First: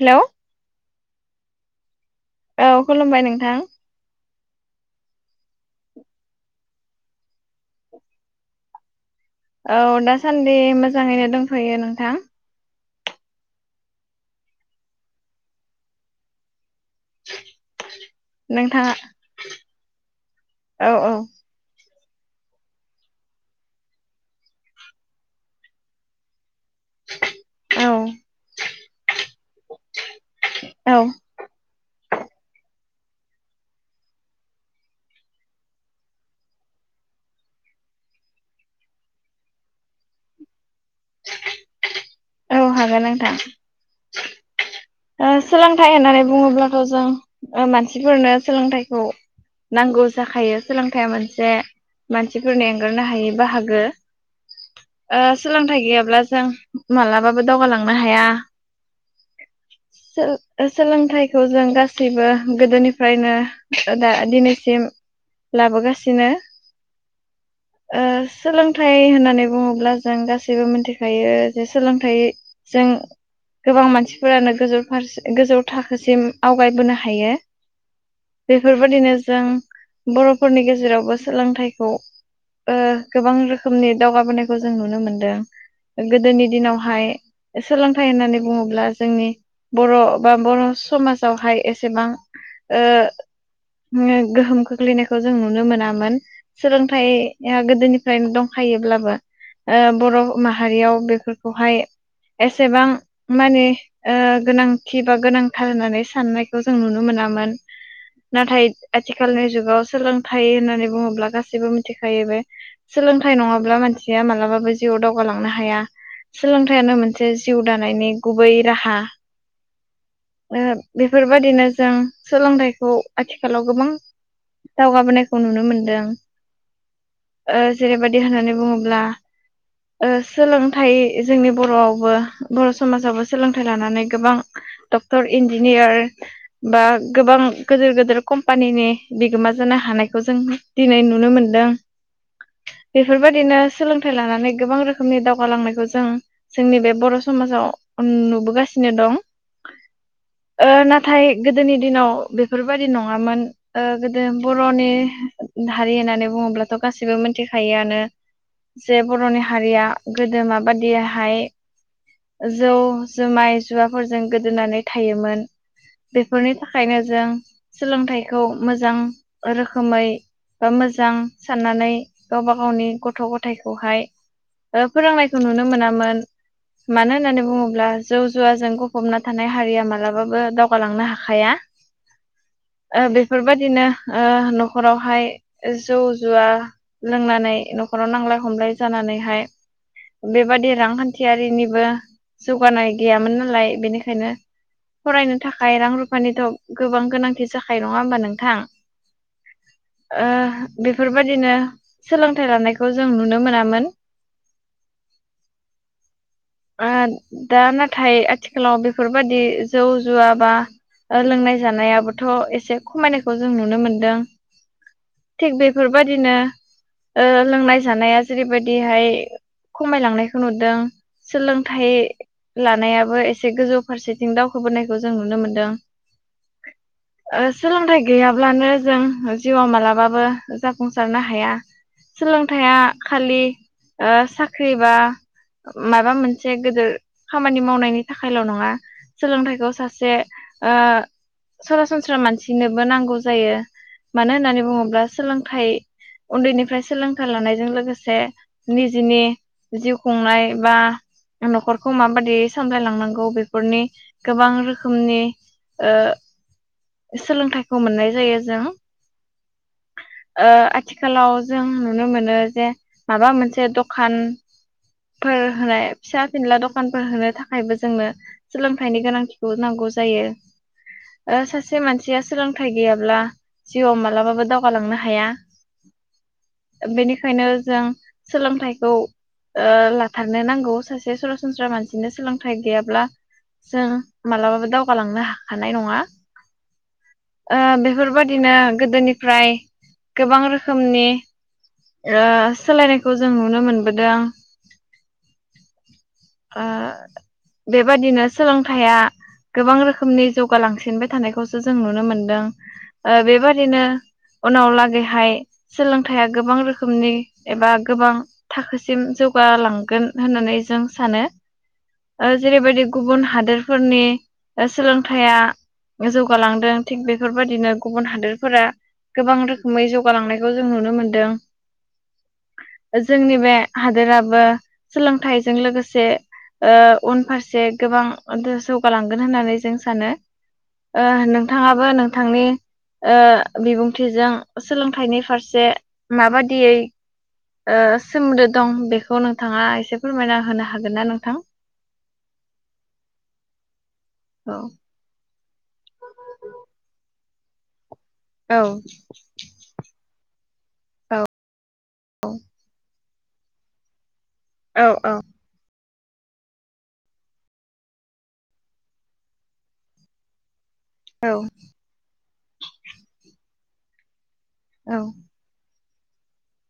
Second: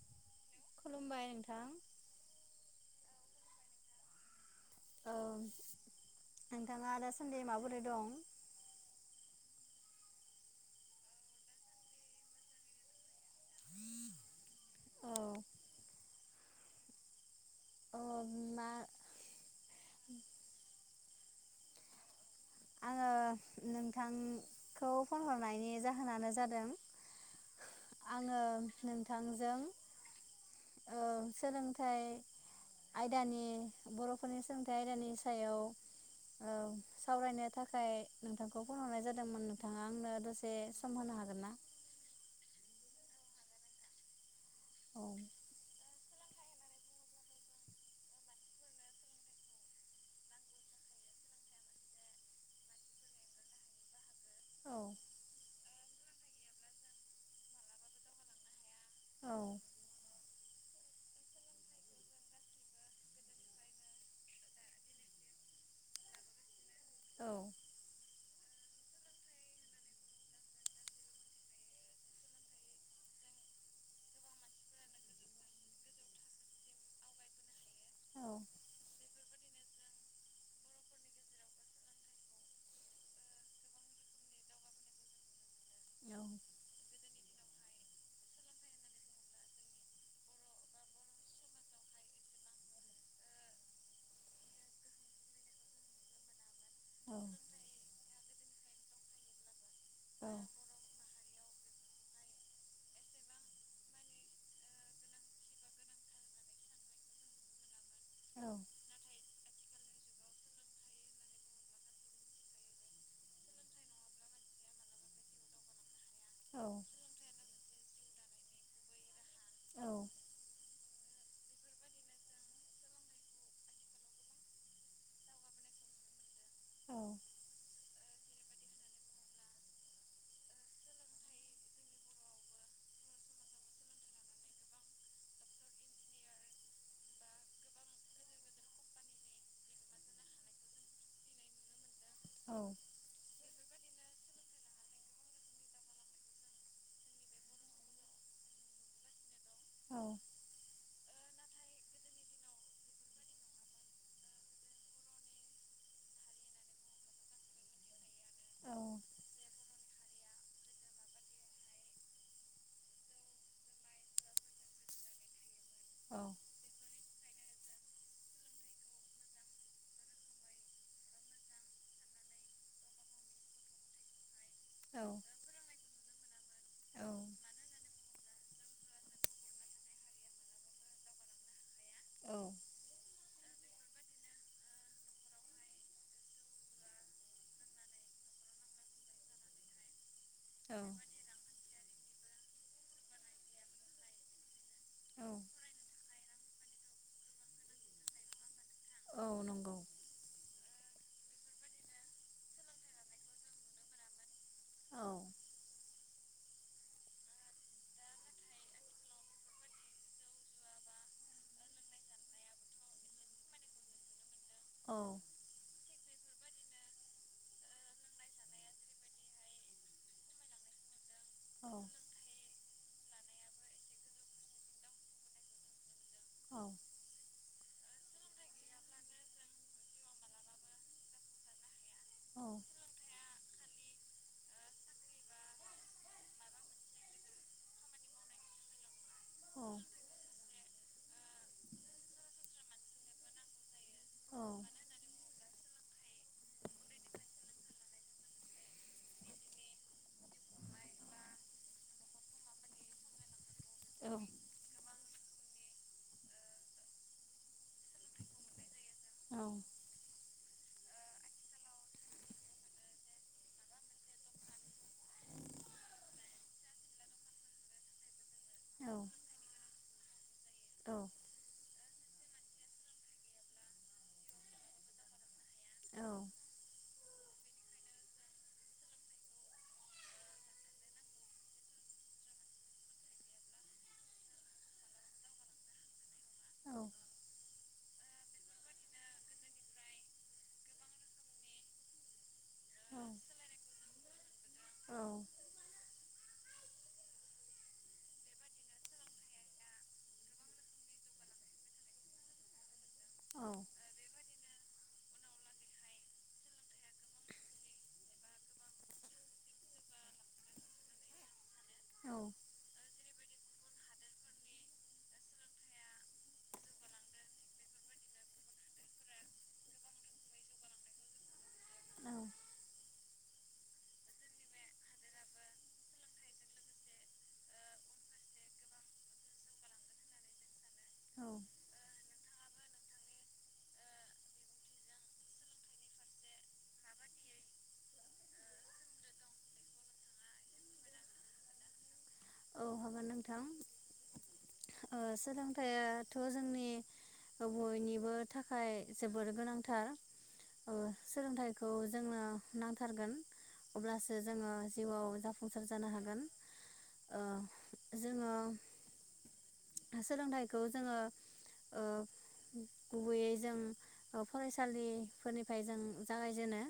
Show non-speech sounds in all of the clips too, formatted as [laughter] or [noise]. Hello खुलुमबाय नोंथां। औ खुलुमबाय नोंथां। औ नोंथाङा दासान्दि माबोरै दं? औ दासान्दि मोजाङैनो दंथ'यो नोंथां। अ मा नोंथाङा औ औ आङो नोंथांखौ फन हरनायनि जाहोनानो जादों। औ आङो नोंथांजों औ ओ सोलोंथाइ आयदानि बर'फोरनि सोलोंथाइ आयदानि सायाव ओ सावरायनो थाखाय नोंथांखौ फन हरनाय जादोंमोन नोंथाङा आंनो दसे सम होनो हागोन ना? ओ नोंथां। औ ओ सोलोंथाइ होननानै बुङोब्लाथ' जों ओ मानसिफोरनो सोलोंथाइखौ नांगौ जाखायो। सोलोंथाइया मोनसे मानसिफोरनि एंगारनो हायै बाहागो। औ ओ सोलोंथाइ गैयाब्ला जों मालाबाबो दावगालांनो हाया। औ सो सोलोंथाइखौ जों गासैबो गोदोनिफ्रायनो दा दिनैसिम लाबोगासिनो। ओ सोलोंथाइ होननानै बुङोब्ला जों गासैबो मिथिखायो जे सोलोंथाइ जों गोबां मानसिफोरानो गोजौ फारसे गोजौ थाखोसिम आवगायबोनो हायो। औ बेफोरबादिनो जों बर'फोरनि गेजेरावबो सोलोंथाइखौ ओ गोबां रोखोमनि दावगाबोनायखौ जों नुनो मोनदों। औ गोदोनि दिनावहाय सोलोंथाइ होननानै बुङोब्ला जोंनि बर' बा बर' समाजावहाय एसेबां ओ हो गोहोम खोख्लैनायखौ जों नुनो मोनामोन औ सोलोंथाइया गोदोनिफ्रायनो दंखायोब्लाबो बर' औ माहारियाव बेफोर खौहाय एसेबां माने ओ गोनांथि बा गोनांथार होननानै साननायखौ जों नुनो मोनामोन। औ नाथाय आथिखालनि जुगाव सोलोंथाइ होननानै बुङोब्ला गासैबो मिथिखायो बे सोलोंथाइ नङाब्ला मानसिया मालाबाबो जिउआव दावगालांनो हाया। औ सोलोंथायाइयानो मोनसे जि जिउ दानायनि गुबै राहा बेफोरबादिनो जों सोलोंथाइखौ आथिखालाव गोबां दावगाबोनायखौ नुनो मोनदों। औ ओ जेरैबायदि होननानै बुङोब्ला सोलोंथाइ जोंनि बर'आवबो बर' समाजावबो सोलोंथाइ लानानै गोबां डक्टर इन्जिनियार बा गोबां गिदिर गिदिर कम्पानिनि बिगोमा जानो हानायखौ जों दिनै नुनो मोनदों। बेफोरबायदिनो सोलोंथाइ लानानै गोबां रोखोमनि दावगालांनायखौ जों जोंनि बे बर' समाजाव नुबोगासिनो नाथाय गोदोनि दिनाव बेफोरबादि नङामोन गोदो बर'नि हारि होननानै बुङोब्लाथ' गाससिबो मिथिखायोआनो जे बर'नि हारिया गोदो माबादिहाय जौ जुमाय जुवाफोरजों गोदोनानै थायोमोन। बेफोरनि थाखायनो जों सोलोंथाइखौ मोजां रोखोमै बा मोजां साननानै गावबा गावनि गथ' गथायखौहाय फोरोंनायखौ नुनो मोनामोन। औ मानो होननानै बुङोब्ला जौ जुवाजों गफबना थानाय हारिया मालाबाबो दावगालांनो हाखाया। ओ बे बेफोरबायदिनो न'खरावहाय जौ जुवा लोंनानै न'खराव नांलाय खमलाय जानानैहाय बेबादि रांखान्थियारिनिबो जौगानाय गैयामोन नालाय बेनिखायनो फरायनो थाखाय रां रुफानिथ' गोबां गोनांथि जाखानाय नङा होमबा नोंथां? औ नंगौ ओ बेफोरबादिनो सोलोंथाइ लानायखौ जों नुनो मोनामोन। औ ओ दा ना नाथाय आथिखालाव बेफोरबायाददि जौ जुवा बा लोंनाय जानायाबोथ' एसे खमायनायखौ जों नुनो मोनदों। औ थिक बे बेफोरबायदिनो लोंनाय जानाया जेरैबायदिहाय खमायलांनायखौ नुदों औ सोलोंथाइ लानायाबो एसे गोजौ फारसेथिं दावखोबोनायखौ जों नुनो मोनदों। सोलोंथाइ गैयाब्लानो जों जिउआव मालाबाबो जाफुंसारनो हाया। औ सोलोंथाया खालि साख्रि बा माबा मोनसे गिदिर खामानि मावनायनि थाखायल' नङा सोलोंथाइखौ सासे सरासनस्रा मानसिनोबो नांगौ जायो। मानो औ होननानै बुङोब्ला औ सोलों थाइ उन्दैनिफ्राय सोलोंथाइ लानायजों लोगोसे निजेनि जिउ खुंनाय बा न'खर खौ माबादि सामलायलांनांगौ बे फोरनि गोबां रोखोम रोखोमनि सोलोंथाइखौ मोननाय जायो जों ओ आथिखालाव जों नुनो मोनो जे माबा मोनसे दखान फोर होनाय फिसा फिनला दखान दखानफोर होनो थाखायबो जोंनो सोलोंथाइनि गोनांथिखौ नांगौ। जायो। सासे मानसि सासेया सोलोंथाइ गैयाब्ला जिउआव मालाबाबो दावगालांनो हाया। बेनिखायनो जों सोलोंथाइखौ ओ लाथारनो नांगौ सासे सरासन सनस्रा मानसिनो सोलोंथाइ गैयाब्ला जों मालाबाबो दावगालांनो हानाय नङा ओ बेफोरबादिनो गोदोनिफ्राय गोबां रोखोमनि ओ सोलायनायखौ जों नुनो मोनबोदों। औ ओ बेबादिनो सोलोंथाइया गोबां रोखोमनि जौगालांसिनबाय थानायखौसो जों नुनो मोनदों ओ बेबादिनो उनाव लागैहाय सोलोंथाइया गोबां रोखोमनि एबा गोबां थाखोसिम जौगालांगोन होननानै जों सानो ओ जेरैबायदि गुबुन हादोरफोरनि सोलोंथाइया जौगालांदों थिग बेफोरबायदिनो गुबुन हादोरफोरा गोबां रोखोमै जौगालांनायखौ जों नुनो मोनदों औ जोंनि बे हादोराबो सोलोंथाइजों लोगोसे से ओ उनफारसे गोबां जौगालांगोन होननानै जों सानो ओ औ नोंथाङाबो नोंथांनि ओ बिबुंथिजों सोलोंथाइनि फारसे माबादियै ओ सोमोन्दो दं बेखौ नोंथाङा एसे फोरमायना होनो हाग हागोन ना नोंथां? औ हागोन नोंथां औ ओ सोलों थाइयाथ' जोंनि बयनिब बो औ थाखाय जोबोर गोनांथार। ओ औ सोलोंथाइखौ जोंनो नांथारगोन अब्लास जोङो औ औ जिउआव जाफुंसार जानो हागो गोन ओ जोङो सोलोंथाइ खौ जोङो ओ गुबैयै जों फरायसालि फोरनिफ्राय जों जागायजेनो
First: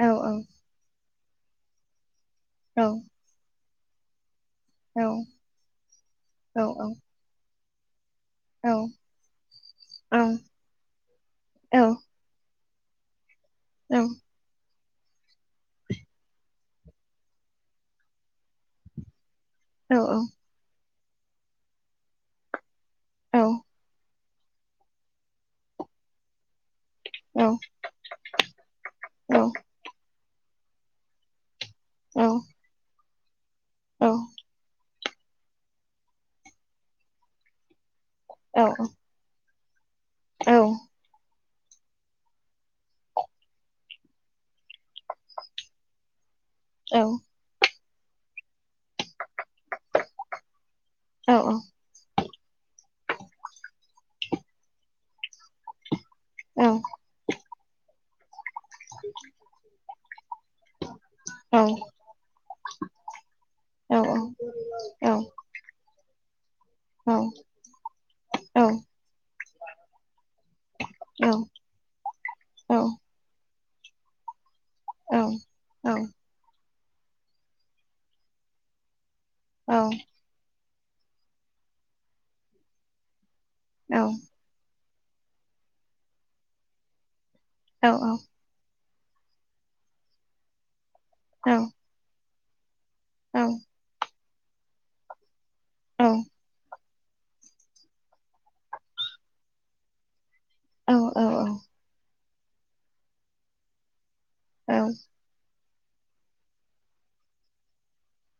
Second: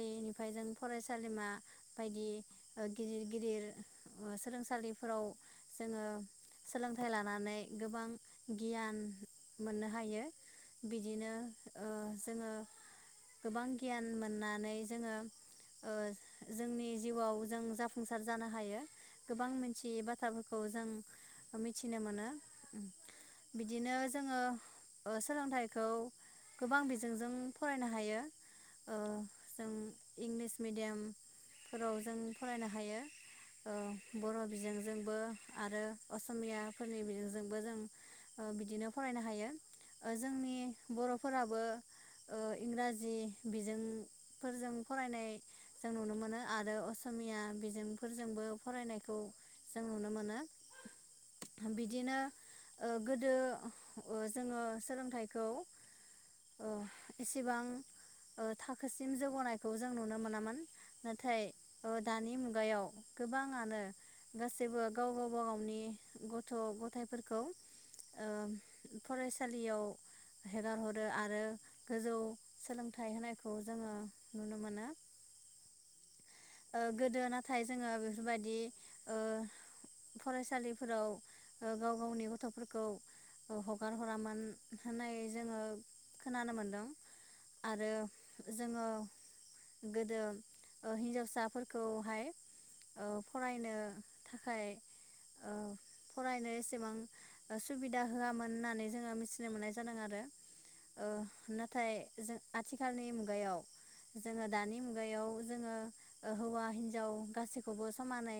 औ जों फरायस सालिमा बायदि औ गिदिर गिदिर ओ सोलोंसालिफोराव जोङो औ सोलोंथाइ लानानै गोबां औ गियान मोननो हायो बिदिनो औ ओ जोङो गोबां गियान औ मोननानै जोङो ओ जोंनि जिउआव जों जाफुंसार जानो हायो। गोबां मोनथियि बाथ्राफोरखौ जों आ मिथिनो मानो बिदिनो जोङो सोलोंथाइखौ गोबां बिजों जोंजों फरायनो हायो ओ जों इंलिस मिडियाम फोराव जों फरायनो हायो। औ बर' बिजोंजों बो आरो असमियाफोरनिनिजोंबो जों ओ बिदिनो फरायनो हायो। जोंनि बर'फोराब बो ओ इंराजि बिजों फोरजों फरायनाय जों नुनो मोनो आरो असमिया बेजों फोरजोंबो फरायनायखौ जों नुनो मोनो बिदिनो ओ गोदो ओ जोङो सोलोंथाइखौ ओ एसेबां ओ थाखोसिम जौगानायखौ जों नुनो मोनामोन। नाथाय ओ दानि मुगायाव गोबाङानो गासैबो गाव गावबा गावनि गथ' गथायफोरखौ फरायसालियाव हेगारहरो आरो गोजौ सोलोंथाइ होनायखौ खौ जोङो नुनो मोनो। औ औ ओ गोदो नाथाय जोङो बे बेफोरबायदि औ फोराव ओ गाव गावनि गथ'फोरखौ हगार औ हरामोन होननायै जोङो खोनानो मोनदों। औ आरो जोङो गोदो ओ औ हिन्जावसाफोरखौहाय ओ औ फरायनो थाखाय ओ फरायनाय एसेबां ओ सुबिदा होआमोन होननानै जोङो मिथिनो मोननाय जादों आरो। औ ओ औ नाथाय जों आथिखालनि मुगायाव जोङो औ दानि मुगायाव जोङो ओ हौवा हिनजाव गासैख खौबो समानै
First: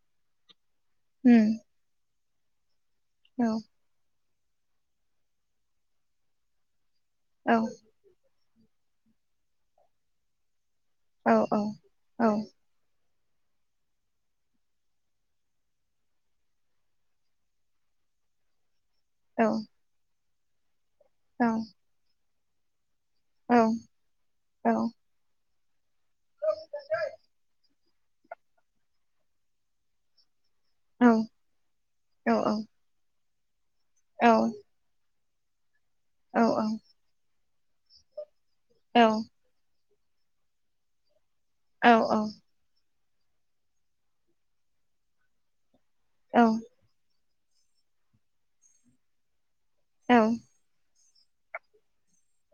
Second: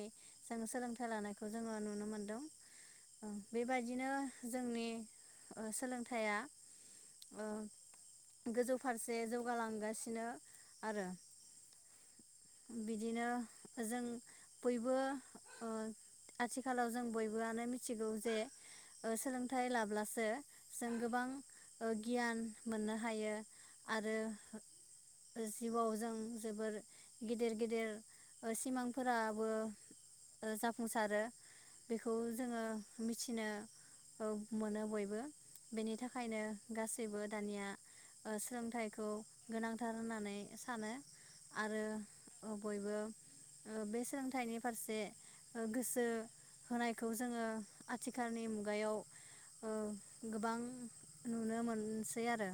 जों सोलोंथाइ उम लानायखौ जोङो नुनो मोनदों। ओ औ बेबायदिनो जोंनि ओ सोलोंथाइया ओ औ। गोजौ फारसे जौगालांगासिनो। आरो। औ औ बिदिनो जों बयबो ओ आथिखालाव जों बयबोआनो मिथिगौ जे ओ औ सोलोंथाइ लाब्लासो जों गोबां ओ गियान मोननो हायो आरो जो जिउआव जों जोबोर गिदिर गिदिर ओ सिमांफोराबो ओ औ जाफुंसारो बेखौ जोङो मिथि नो ओ मोनो बयबो। बेनि थाखायनो गासैबो। दानिया ओ सोलोंथाइखौ गोनां थार होननानै सानो। आरो अ बयबो ओ बे सोलोंथाइनि फारसे ओ गोस‌ सो औ होनायखौ जो जोङो आथिखालनि मुगायाव। औ गोबां नुनो मोनसै आरो।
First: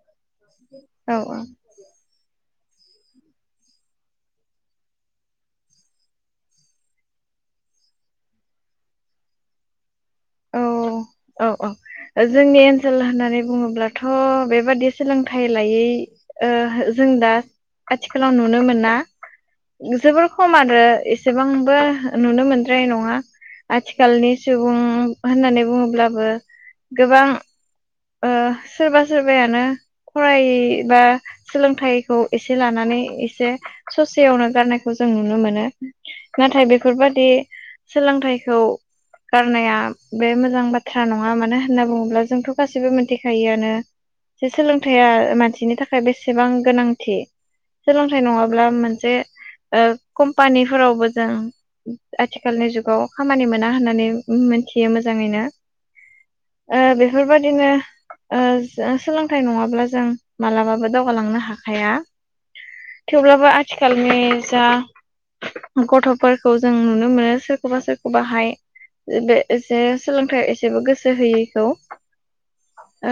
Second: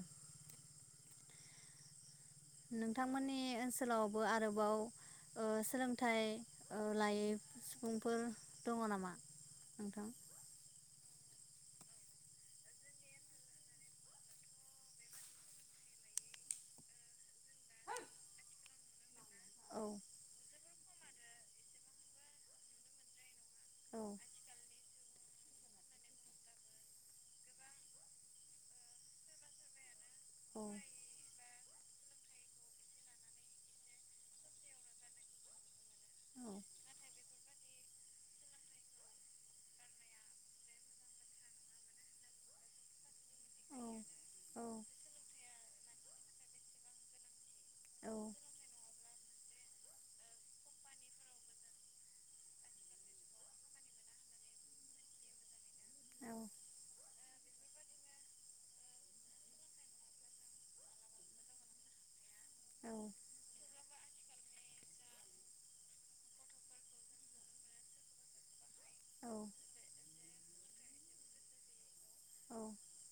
औ ओ नोंथांमोननि ओनसोलावबो आरोबाव ओ सोलोंथाइ ओ लायै सुबुंफोर दङ नामा नोंथां? औ औ औ औ जोंनि ओनसोल होननानै बुङोब्लाथ' बेबादि सोलोंथाइ लायै ओ जों दा आथिखालाव नुनो मोना औ जोबोर खम आरो एसेबांबो नुनो मोनद्राय नङा। औ आथिखालनि सुबुं होननानै बुङोब्लाबो गोबां ओ सोरबा सोरबायानो फराय औ बा सोलोंथायखौ एसे लानानै एसे ससेयावनो गारनायखौ जों नुनो मोनो औ नाथाय बेफोरबादि सोलोंथायखौ गारनाया बे मोजां बाथ्रा नङा मानो होनना बुङोब्ला जोंथ' गासिबो मोनथिखायोआनो औ जे औ सोलोंथाया मानसिनि थाखाय बेसेबां गोनांथि औ सोलोंथाइ नङाब्ला मोनसे ओ कम्पानिफोरावबो जों आथिखालनि जुगाव खामानि मोना होननानै मोनथियो मोजाङैनो औ ओ बेफोरबायदिनो ओ सोलोंथाय नङाब्ला जों मालाबाबो दावगालांनो हाखाया औ थेवब्लाबो आथिखालनि जा गथ'फोरखौ जों नुनो मोनो सोरखौबा सोरखौबाहाय बे जे सोलोंथायाव एसेबो गोसो होयैखौ औ ओ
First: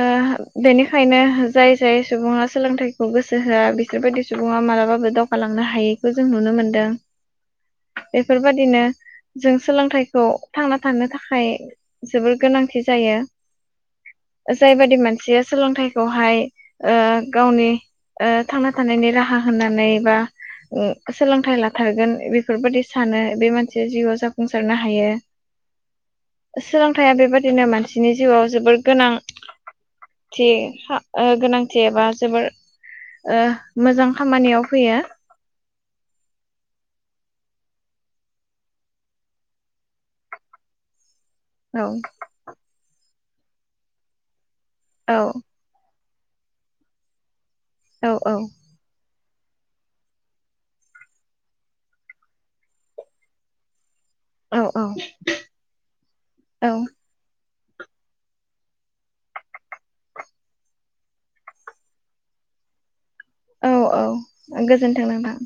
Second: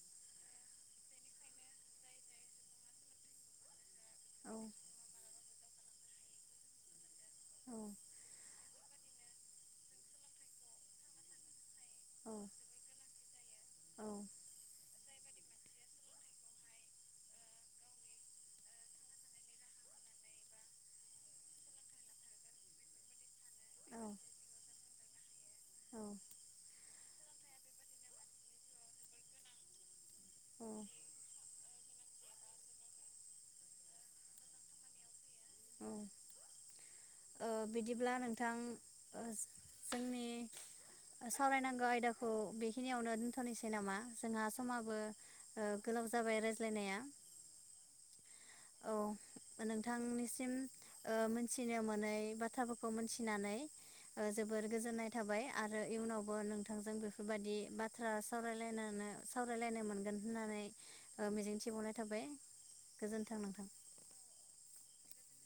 बेनिखायनो जाय जाय सुबुङा सोलोंथाइखौ गोसो होआ बिसोरबायदि सुबुङा मालाबाबो दावगालांनो हायैखौ जों नुनो मोनदों बेफोरबादिनो जों सोलोंथाइखौ थांना थानो थाखाय जोबोर गोनांथि जायो जायबादि मानसिया सोलोंथायखौहाय ओ गावनि ओ थांना थानायनि राहा होननानै बा सोलोंथाय लाथारगोन बेफोरबादि सानो बे मानसिया जिउआव जाफुंसारनो हायो। [inaudible] सोलोंथाया बेबादिनो मानसिनि जिउआव जोबोर गोनां [unintelligible] जोबोर ओ मोजां खामानियाव फैयो औ ओ बिदिब्ला नोंथां जोंनि औ सावरायनांगौ आयदाखौ बेखिनियावनो दोनथनिसै नामा जोंहा समाबो औ गोलाव जाबाय रायज्लायनाया औ औ औ नोंथांनिसिम ओ मोनथिनो मोनै बाथ्राफोरखौ मोनथिनानै ओ औ जोबोर गोजोननाय औ थाबाय आरो इयुनावबो नोंथांजों औ बेफोरबादि बाथ्रा सावरायलायनानै सावरायलायनो मोनगोन होननानै मिजिंथिबावनाय थाबाय गोजोन्थों। नोंथां। औ औ गोजोनथों नोंथां